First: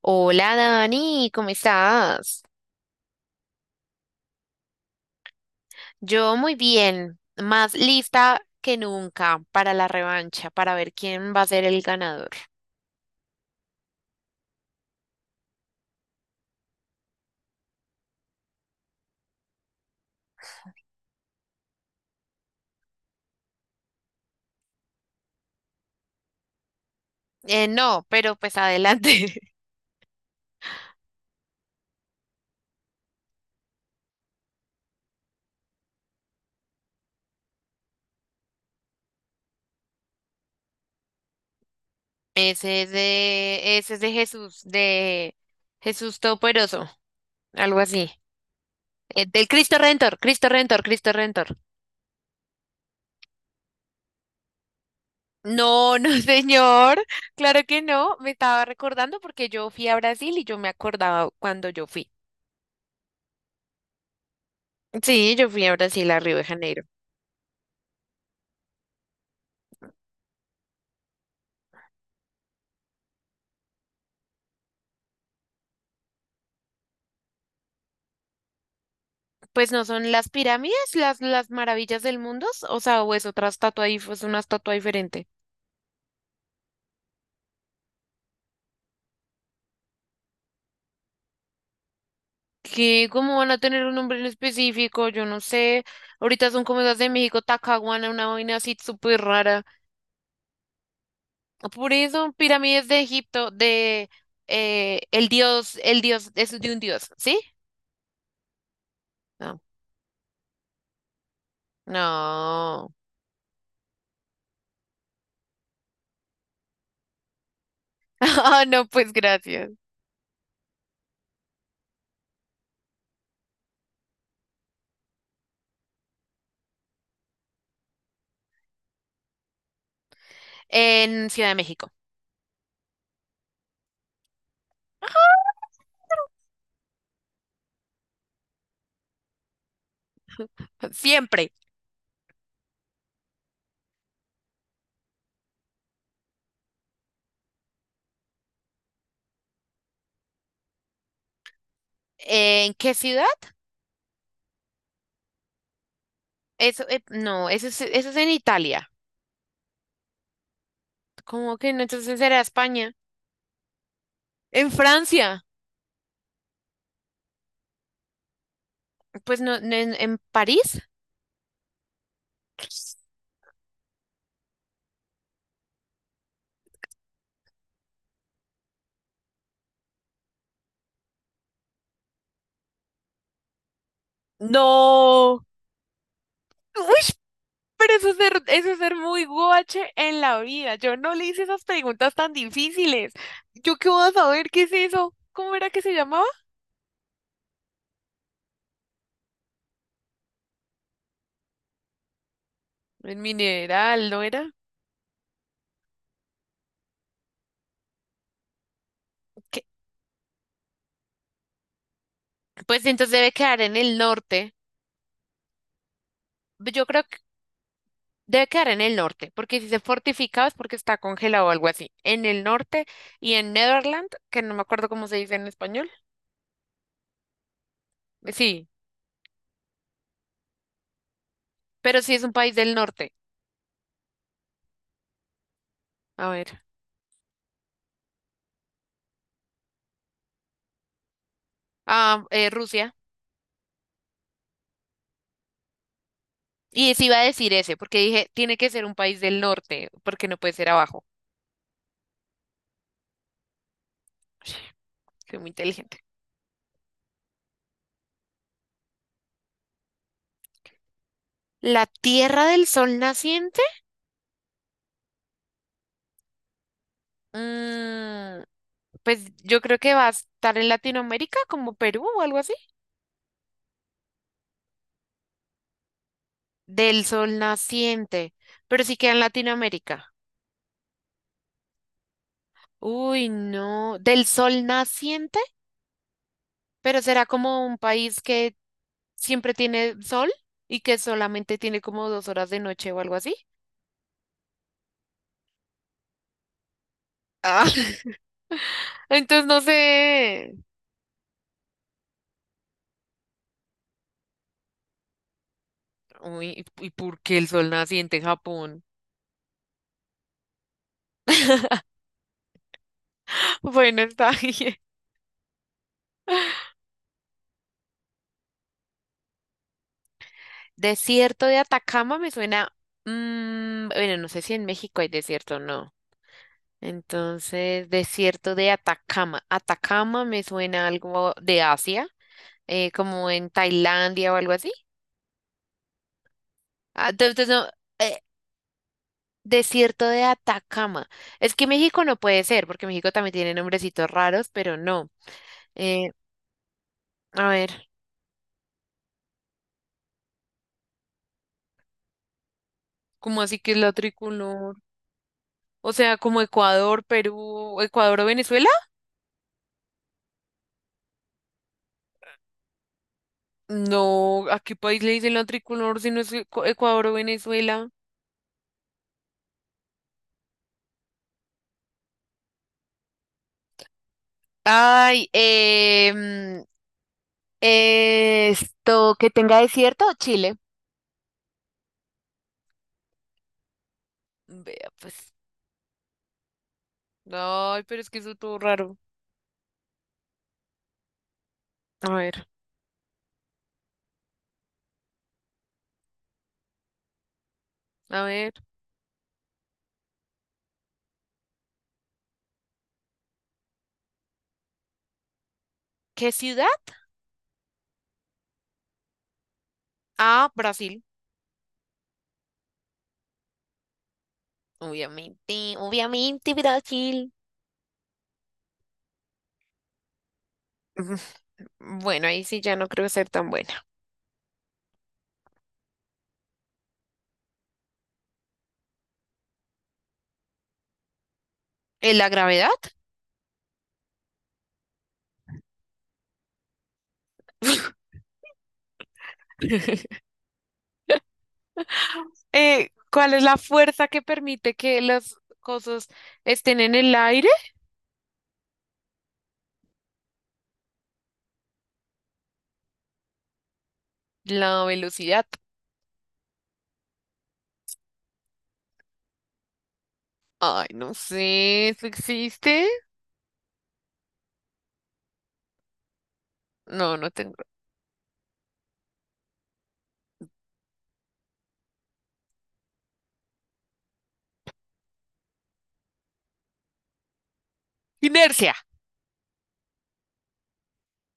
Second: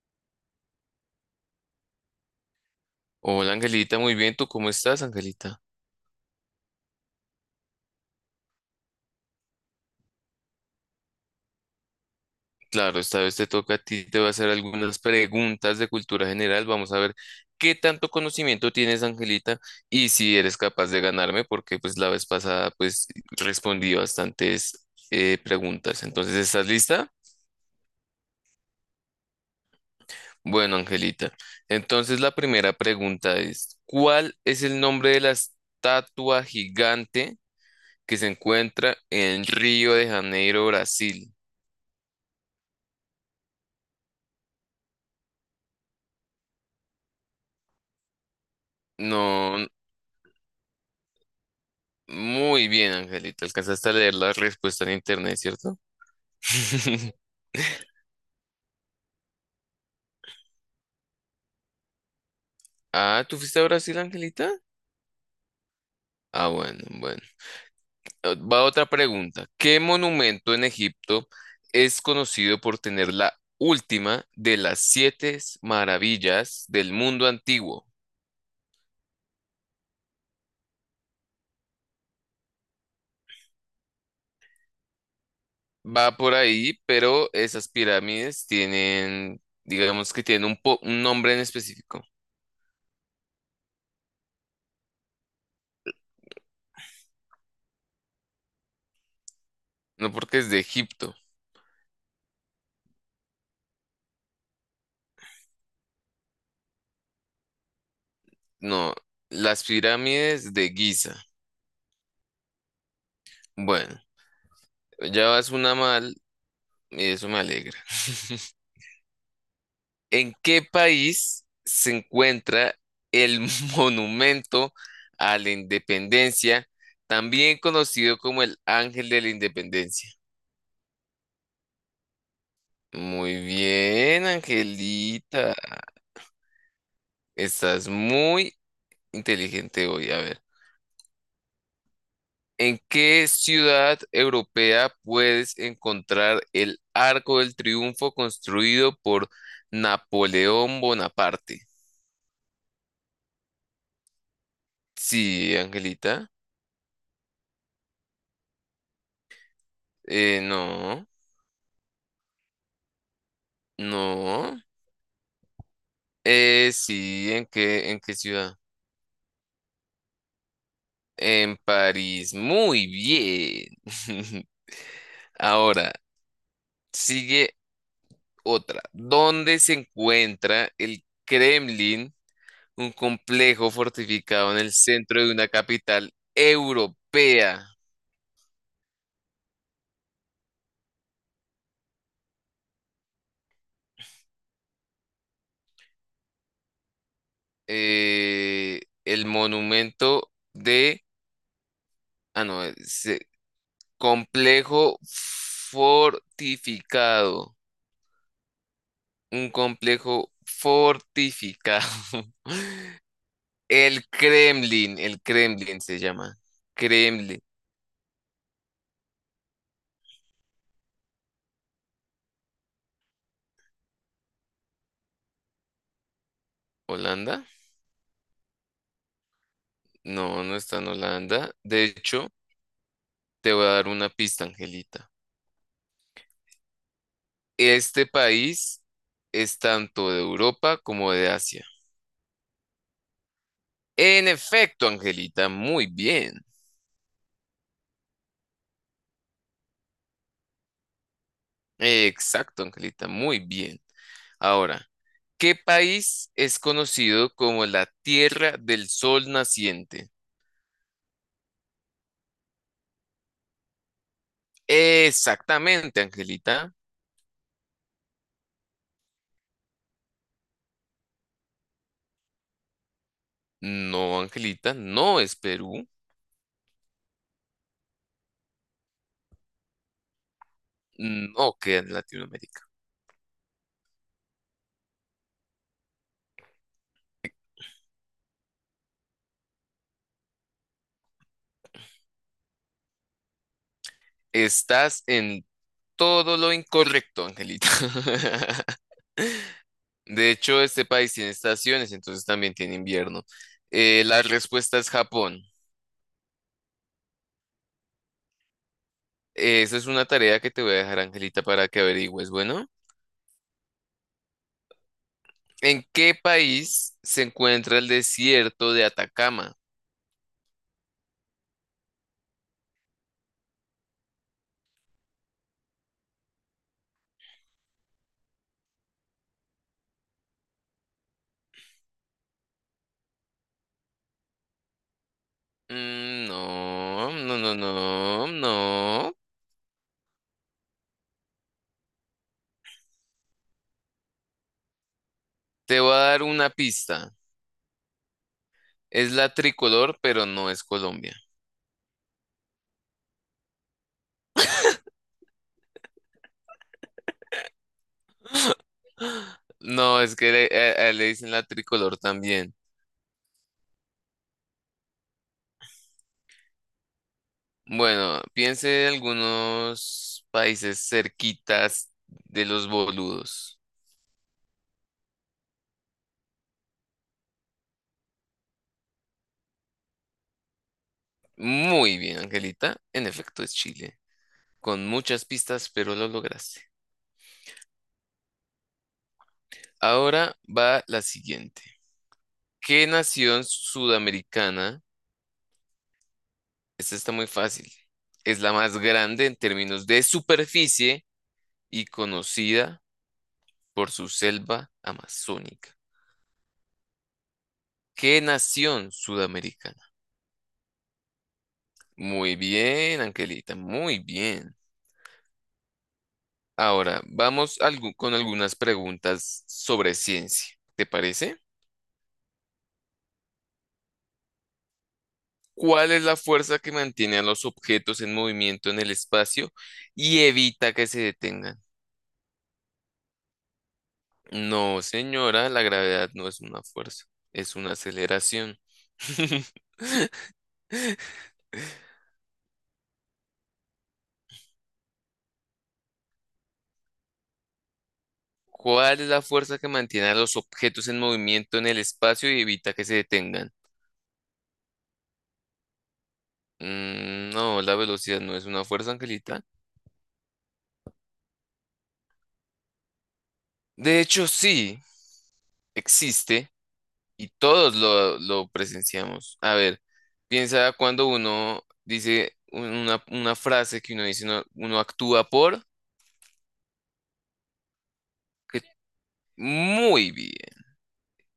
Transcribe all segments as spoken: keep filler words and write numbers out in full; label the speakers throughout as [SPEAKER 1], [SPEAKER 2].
[SPEAKER 1] Hola Dani, ¿cómo estás?
[SPEAKER 2] Hola Angelita, muy bien, ¿tú cómo estás, Angelita?
[SPEAKER 1] Yo muy bien, más lista que nunca para la revancha, para ver quién va a ser el ganador.
[SPEAKER 2] Claro, esta vez te toca a ti, te voy a hacer algunas preguntas de cultura general. Vamos a ver qué tanto conocimiento tienes, Angelita, y si eres capaz de ganarme, porque pues la vez pasada pues respondí bastantes eh, preguntas. Entonces, ¿estás lista?
[SPEAKER 1] Eh, no, pero pues adelante.
[SPEAKER 2] Bueno, Angelita. Entonces, la primera pregunta es, ¿cuál es el nombre de la estatua gigante que se encuentra en Río de Janeiro, Brasil?
[SPEAKER 1] Ese es de, ese es de Jesús, de Jesús Todopoderoso, algo así. Eh, del
[SPEAKER 2] No.
[SPEAKER 1] Cristo Redentor, Cristo Redentor, Cristo Redentor.
[SPEAKER 2] Muy bien, Angelita. Alcanzaste a leer la respuesta en internet, ¿cierto?
[SPEAKER 1] No, no, señor, claro que no. Me estaba recordando porque yo fui a Brasil y yo me acordaba cuando yo fui.
[SPEAKER 2] Ah, ¿tú fuiste a Brasil, Angelita?
[SPEAKER 1] Sí, yo fui a Brasil, a Río de
[SPEAKER 2] Ah, bueno,
[SPEAKER 1] Janeiro.
[SPEAKER 2] bueno. Eh, Va otra pregunta. ¿Qué monumento en Egipto es conocido por tener la última de las siete maravillas del mundo antiguo?
[SPEAKER 1] Pues no son las pirámides, las, las maravillas del mundo, o sea, o es otra estatua ahí, es una estatua diferente.
[SPEAKER 2] Va por ahí, pero esas pirámides tienen, digamos que tienen un, po- un nombre en específico.
[SPEAKER 1] Que como van a tener un nombre en específico? Yo no sé. Ahorita son como esas de México, Tacahuana, una vaina así súper rara.
[SPEAKER 2] No, porque es de Egipto,
[SPEAKER 1] Por eso, pirámides de Egipto, de eh, el dios, el dios, es de un dios, ¿sí?
[SPEAKER 2] no,
[SPEAKER 1] No.
[SPEAKER 2] las pirámides de Giza.
[SPEAKER 1] No.
[SPEAKER 2] Bueno. Ya vas una mal y eso me alegra.
[SPEAKER 1] Ah, no, pues gracias.
[SPEAKER 2] ¿En qué país se encuentra el Monumento a la Independencia, también conocido como el Ángel de la Independencia?
[SPEAKER 1] En Ciudad de México.
[SPEAKER 2] Muy bien, Angelita. Estás muy inteligente hoy. A ver,
[SPEAKER 1] Siempre.
[SPEAKER 2] ¿en qué ciudad europea puedes encontrar el Arco del Triunfo construido por Napoleón Bonaparte?
[SPEAKER 1] ¿En qué ciudad?
[SPEAKER 2] Sí, Angelita.
[SPEAKER 1] Eso, eh, no, eso es, eso es en Italia.
[SPEAKER 2] Eh, no,
[SPEAKER 1] ¿Cómo que no? Entonces era España.
[SPEAKER 2] no.
[SPEAKER 1] En Francia.
[SPEAKER 2] Eh, sí, ¿en qué, en qué ciudad?
[SPEAKER 1] Pues no, no, en, en París.
[SPEAKER 2] En París. Muy bien. Ahora, sigue otra. ¿Dónde se encuentra el Kremlin, un complejo fortificado en el centro de
[SPEAKER 1] No.
[SPEAKER 2] una capital
[SPEAKER 1] Uy,
[SPEAKER 2] europea?
[SPEAKER 1] pero eso es ser, eso es ser muy guache en la vida. Yo no le hice esas preguntas tan difíciles. ¿Yo qué voy a saber qué es eso? ¿Cómo era que se llamaba?
[SPEAKER 2] Eh, el monumento de... Ah, no, es,
[SPEAKER 1] El
[SPEAKER 2] eh,
[SPEAKER 1] mineral, ¿no era?
[SPEAKER 2] complejo fortificado. Un
[SPEAKER 1] ¿Qué?
[SPEAKER 2] complejo fortificado.
[SPEAKER 1] Pues entonces debe quedar en el
[SPEAKER 2] El
[SPEAKER 1] norte.
[SPEAKER 2] Kremlin, el Kremlin se llama.
[SPEAKER 1] Yo creo que
[SPEAKER 2] Kremlin.
[SPEAKER 1] debe quedar en el norte, porque si se fortificaba es porque está congelado o algo así. En el norte y en Netherland, que no me acuerdo cómo se dice en español.
[SPEAKER 2] ¿Holanda?
[SPEAKER 1] Sí.
[SPEAKER 2] No, no está en Holanda. De
[SPEAKER 1] Pero sí es
[SPEAKER 2] hecho,
[SPEAKER 1] un país del norte.
[SPEAKER 2] te voy a dar una pista, Angelita.
[SPEAKER 1] A ver.
[SPEAKER 2] Este país es tanto de Europa como de Asia.
[SPEAKER 1] Ah, eh, Rusia.
[SPEAKER 2] En efecto, Angelita, muy bien.
[SPEAKER 1] Y sí iba a decir ese, porque dije, tiene que ser un país del norte, porque no puede ser abajo.
[SPEAKER 2] Exacto, Angelita, muy bien. Ahora,
[SPEAKER 1] Soy muy
[SPEAKER 2] ¿qué
[SPEAKER 1] inteligente.
[SPEAKER 2] país es conocido como la Tierra del Sol Naciente?
[SPEAKER 1] ¿La Tierra del Sol naciente?
[SPEAKER 2] Exactamente, Angelita.
[SPEAKER 1] Mm, pues yo creo que va a estar en Latinoamérica, como Perú o algo así.
[SPEAKER 2] No, Angelita, no es Perú.
[SPEAKER 1] Del Sol naciente. Pero sí queda en Latinoamérica.
[SPEAKER 2] No queda en Latinoamérica.
[SPEAKER 1] Uy, no. ¿Del Sol naciente? Pero será como un país que siempre tiene sol y que solamente tiene como dos horas de noche o algo así.
[SPEAKER 2] Estás en todo lo incorrecto, Angelita.
[SPEAKER 1] Ah, entonces no
[SPEAKER 2] De
[SPEAKER 1] sé.
[SPEAKER 2] hecho, este país tiene estaciones, entonces también tiene invierno. Eh, la respuesta es Japón.
[SPEAKER 1] Uy, ¿y por qué el sol naciente en Japón?
[SPEAKER 2] Esa es una tarea que te voy a dejar, Angelita, para que averigües. Bueno,
[SPEAKER 1] Bueno, está bien.
[SPEAKER 2] ¿en qué país se encuentra el desierto de Atacama?
[SPEAKER 1] Desierto de Atacama me suena. Mm, bueno, no sé si en México hay desierto o no. Entonces, desierto de Atacama. Atacama me suena algo de Asia, eh, como en Tailandia o algo así.
[SPEAKER 2] Mm,
[SPEAKER 1] Ah,
[SPEAKER 2] no, no,
[SPEAKER 1] entonces,
[SPEAKER 2] no,
[SPEAKER 1] no, eh,
[SPEAKER 2] no, no.
[SPEAKER 1] desierto de Atacama. Es que México no puede ser, porque México también tiene nombrecitos raros, pero no.
[SPEAKER 2] Te voy a
[SPEAKER 1] Eh,
[SPEAKER 2] dar una pista.
[SPEAKER 1] a ver.
[SPEAKER 2] Es la tricolor, pero no es Colombia.
[SPEAKER 1] ¿Cómo así que es la tricolor? O sea, como Ecuador, Perú, Ecuador o Venezuela.
[SPEAKER 2] No, es que le, a- a- le dicen la tricolor también.
[SPEAKER 1] No, ¿a qué país le dicen la tricolor si no es Ecu- Ecuador o Venezuela?
[SPEAKER 2] Bueno, piense en algunos países cerquitas de los boludos.
[SPEAKER 1] Ay, em, esto que tenga desierto, Chile.
[SPEAKER 2] Muy bien, Angelita. En efecto, es Chile. Con
[SPEAKER 1] Vea,
[SPEAKER 2] muchas
[SPEAKER 1] pues.
[SPEAKER 2] pistas, pero lo lograste.
[SPEAKER 1] Ay, pero es que eso todo raro.
[SPEAKER 2] Ahora va la siguiente.
[SPEAKER 1] A ver,
[SPEAKER 2] ¿Qué nación sudamericana? Esta está muy fácil.
[SPEAKER 1] a
[SPEAKER 2] Es
[SPEAKER 1] ver.
[SPEAKER 2] la más grande en términos de superficie y conocida por su selva amazónica.
[SPEAKER 1] ¿Qué ciudad?
[SPEAKER 2] ¿Qué nación sudamericana?
[SPEAKER 1] Ah, Brasil.
[SPEAKER 2] Muy bien, Angelita, muy bien.
[SPEAKER 1] Obviamente, obviamente,
[SPEAKER 2] Ahora,
[SPEAKER 1] Brasil.
[SPEAKER 2] vamos algu- con algunas preguntas sobre ciencia. ¿Te parece?
[SPEAKER 1] Bueno, ahí sí ya no creo ser tan buena.
[SPEAKER 2] ¿Cuál es la fuerza que mantiene a los objetos en movimiento en el espacio y evita que se detengan?
[SPEAKER 1] ¿Eh, ¿La gravedad?
[SPEAKER 2] No, señora, la gravedad no es una fuerza, es una aceleración.
[SPEAKER 1] Eh, ¿cuál es la fuerza que permite que las cosas estén en el aire?
[SPEAKER 2] ¿Cuál es la fuerza que mantiene a los objetos en movimiento en el espacio y evita que se detengan?
[SPEAKER 1] La velocidad.
[SPEAKER 2] Mm, no, la velocidad no es una fuerza, Angelita.
[SPEAKER 1] Ay, no sé, ¿eso existe?
[SPEAKER 2] De hecho, sí, existe
[SPEAKER 1] No,
[SPEAKER 2] y
[SPEAKER 1] no tengo.
[SPEAKER 2] todos lo, lo presenciamos. A ver, piensa cuando uno dice un- una, una frase que uno dice, uno, uno actúa por... que-
[SPEAKER 1] Inercia.
[SPEAKER 2] Muy bien,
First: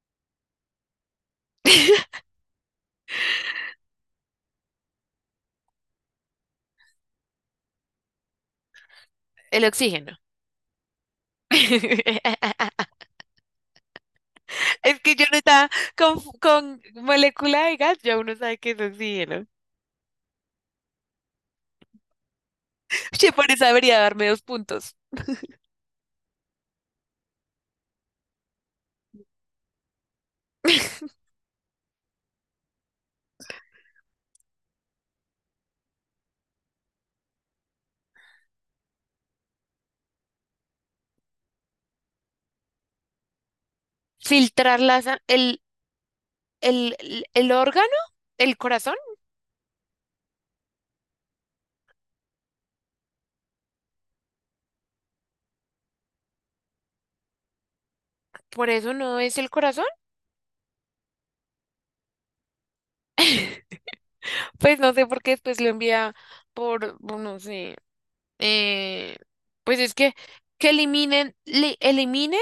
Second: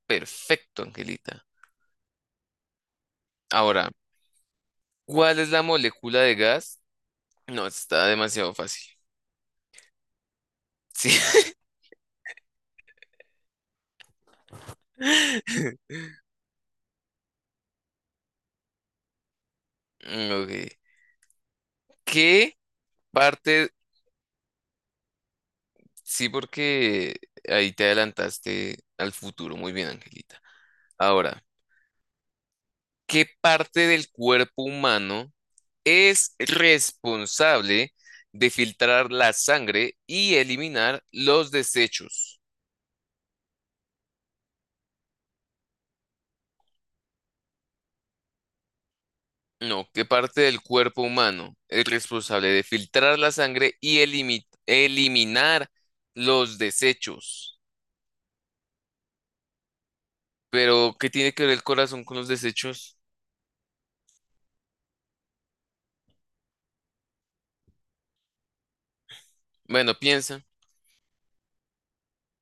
[SPEAKER 2] perfecto, Angelita. Ahora, ¿cuál es la molécula de gas? No, está demasiado fácil.
[SPEAKER 1] El oxígeno.
[SPEAKER 2] Sí.
[SPEAKER 1] Es que yo no estaba con, con molécula de gas, ya uno sabe que es oxígeno.
[SPEAKER 2] Ok. ¿Qué
[SPEAKER 1] Che, por eso
[SPEAKER 2] parte?
[SPEAKER 1] debería darme dos puntos.
[SPEAKER 2] Sí, porque ahí te adelantaste al futuro. Muy bien, Angelita. Ahora, ¿qué parte del cuerpo humano es responsable de filtrar la sangre y eliminar los desechos?
[SPEAKER 1] Filtrar la sa- el, el, el, el órgano, el corazón,
[SPEAKER 2] No, ¿qué parte del cuerpo humano es responsable de filtrar la sangre y elimi- eliminar los desechos?
[SPEAKER 1] por eso no es el corazón.
[SPEAKER 2] Pero, ¿qué tiene que ver el corazón con los desechos?
[SPEAKER 1] Pues no sé por qué después lo envía por, no sé, eh, pues
[SPEAKER 2] Bueno,
[SPEAKER 1] es que
[SPEAKER 2] piensa.
[SPEAKER 1] que eliminen, li- eliminen,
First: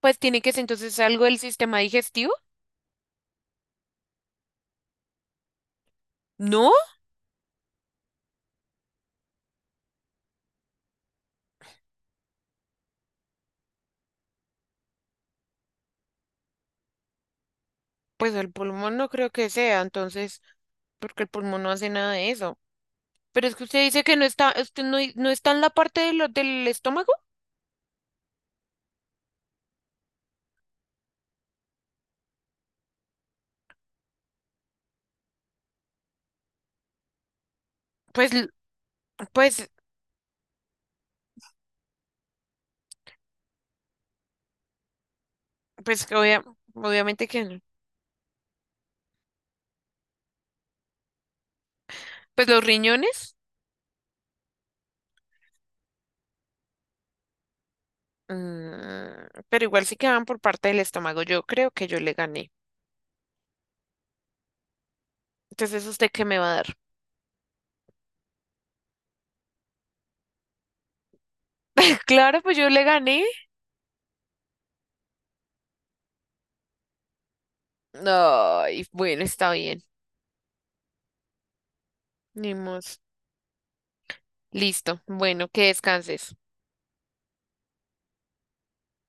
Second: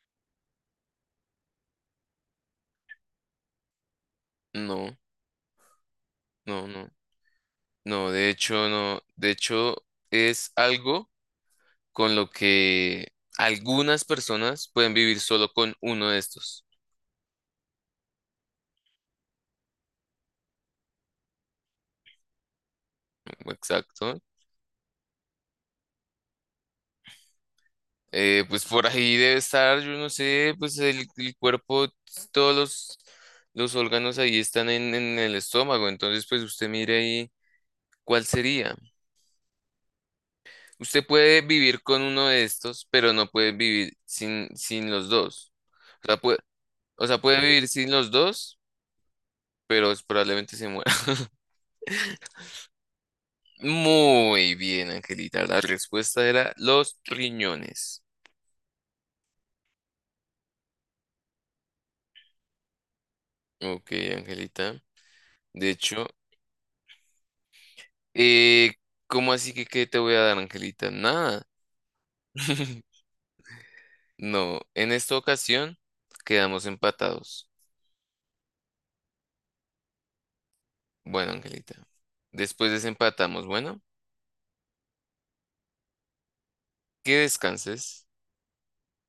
[SPEAKER 1] pues tiene que ser entonces algo del sistema digestivo.
[SPEAKER 2] No, no,
[SPEAKER 1] No,
[SPEAKER 2] no. No, de hecho, no. De hecho, es algo con lo que algunas personas pueden vivir solo con uno de estos.
[SPEAKER 1] pues el pulmón no creo que sea, entonces, porque el pulmón no hace nada de eso. Pero es que usted dice que
[SPEAKER 2] Exacto.
[SPEAKER 1] no está, usted no, no está en la parte de lo- del estómago.
[SPEAKER 2] Eh, pues por ahí debe estar, yo no sé, pues el, el cuerpo, todos los, los órganos ahí están en, en el estómago. Entonces, pues usted mire ahí cuál
[SPEAKER 1] Pues, l-
[SPEAKER 2] sería.
[SPEAKER 1] pues,
[SPEAKER 2] Usted puede vivir con uno de estos, pero no puede vivir sin, sin los dos.
[SPEAKER 1] pues
[SPEAKER 2] O
[SPEAKER 1] que
[SPEAKER 2] sea, puede,
[SPEAKER 1] obvia-
[SPEAKER 2] o sea,
[SPEAKER 1] obviamente
[SPEAKER 2] puede
[SPEAKER 1] que no.
[SPEAKER 2] vivir sin los dos, pero probablemente se muera.
[SPEAKER 1] Pues los riñones,
[SPEAKER 2] Muy bien, Angelita. La respuesta era los riñones.
[SPEAKER 1] mm, pero igual sí que van por parte del estómago. Yo creo que yo le gané.
[SPEAKER 2] Ok, Angelita. De
[SPEAKER 1] Entonces,
[SPEAKER 2] hecho,
[SPEAKER 1] ¿usted qué me va a dar?
[SPEAKER 2] eh, ¿cómo así que qué te voy a dar, Angelita? Nada.
[SPEAKER 1] Claro, pues yo le gané.
[SPEAKER 2] No, en esta ocasión quedamos empatados.
[SPEAKER 1] Ay, bueno, está bien.
[SPEAKER 2] Bueno, Angelita.
[SPEAKER 1] Ni
[SPEAKER 2] Después
[SPEAKER 1] mos.
[SPEAKER 2] desempatamos. Bueno,
[SPEAKER 1] Listo. Bueno, que descanses.
[SPEAKER 2] que descanses.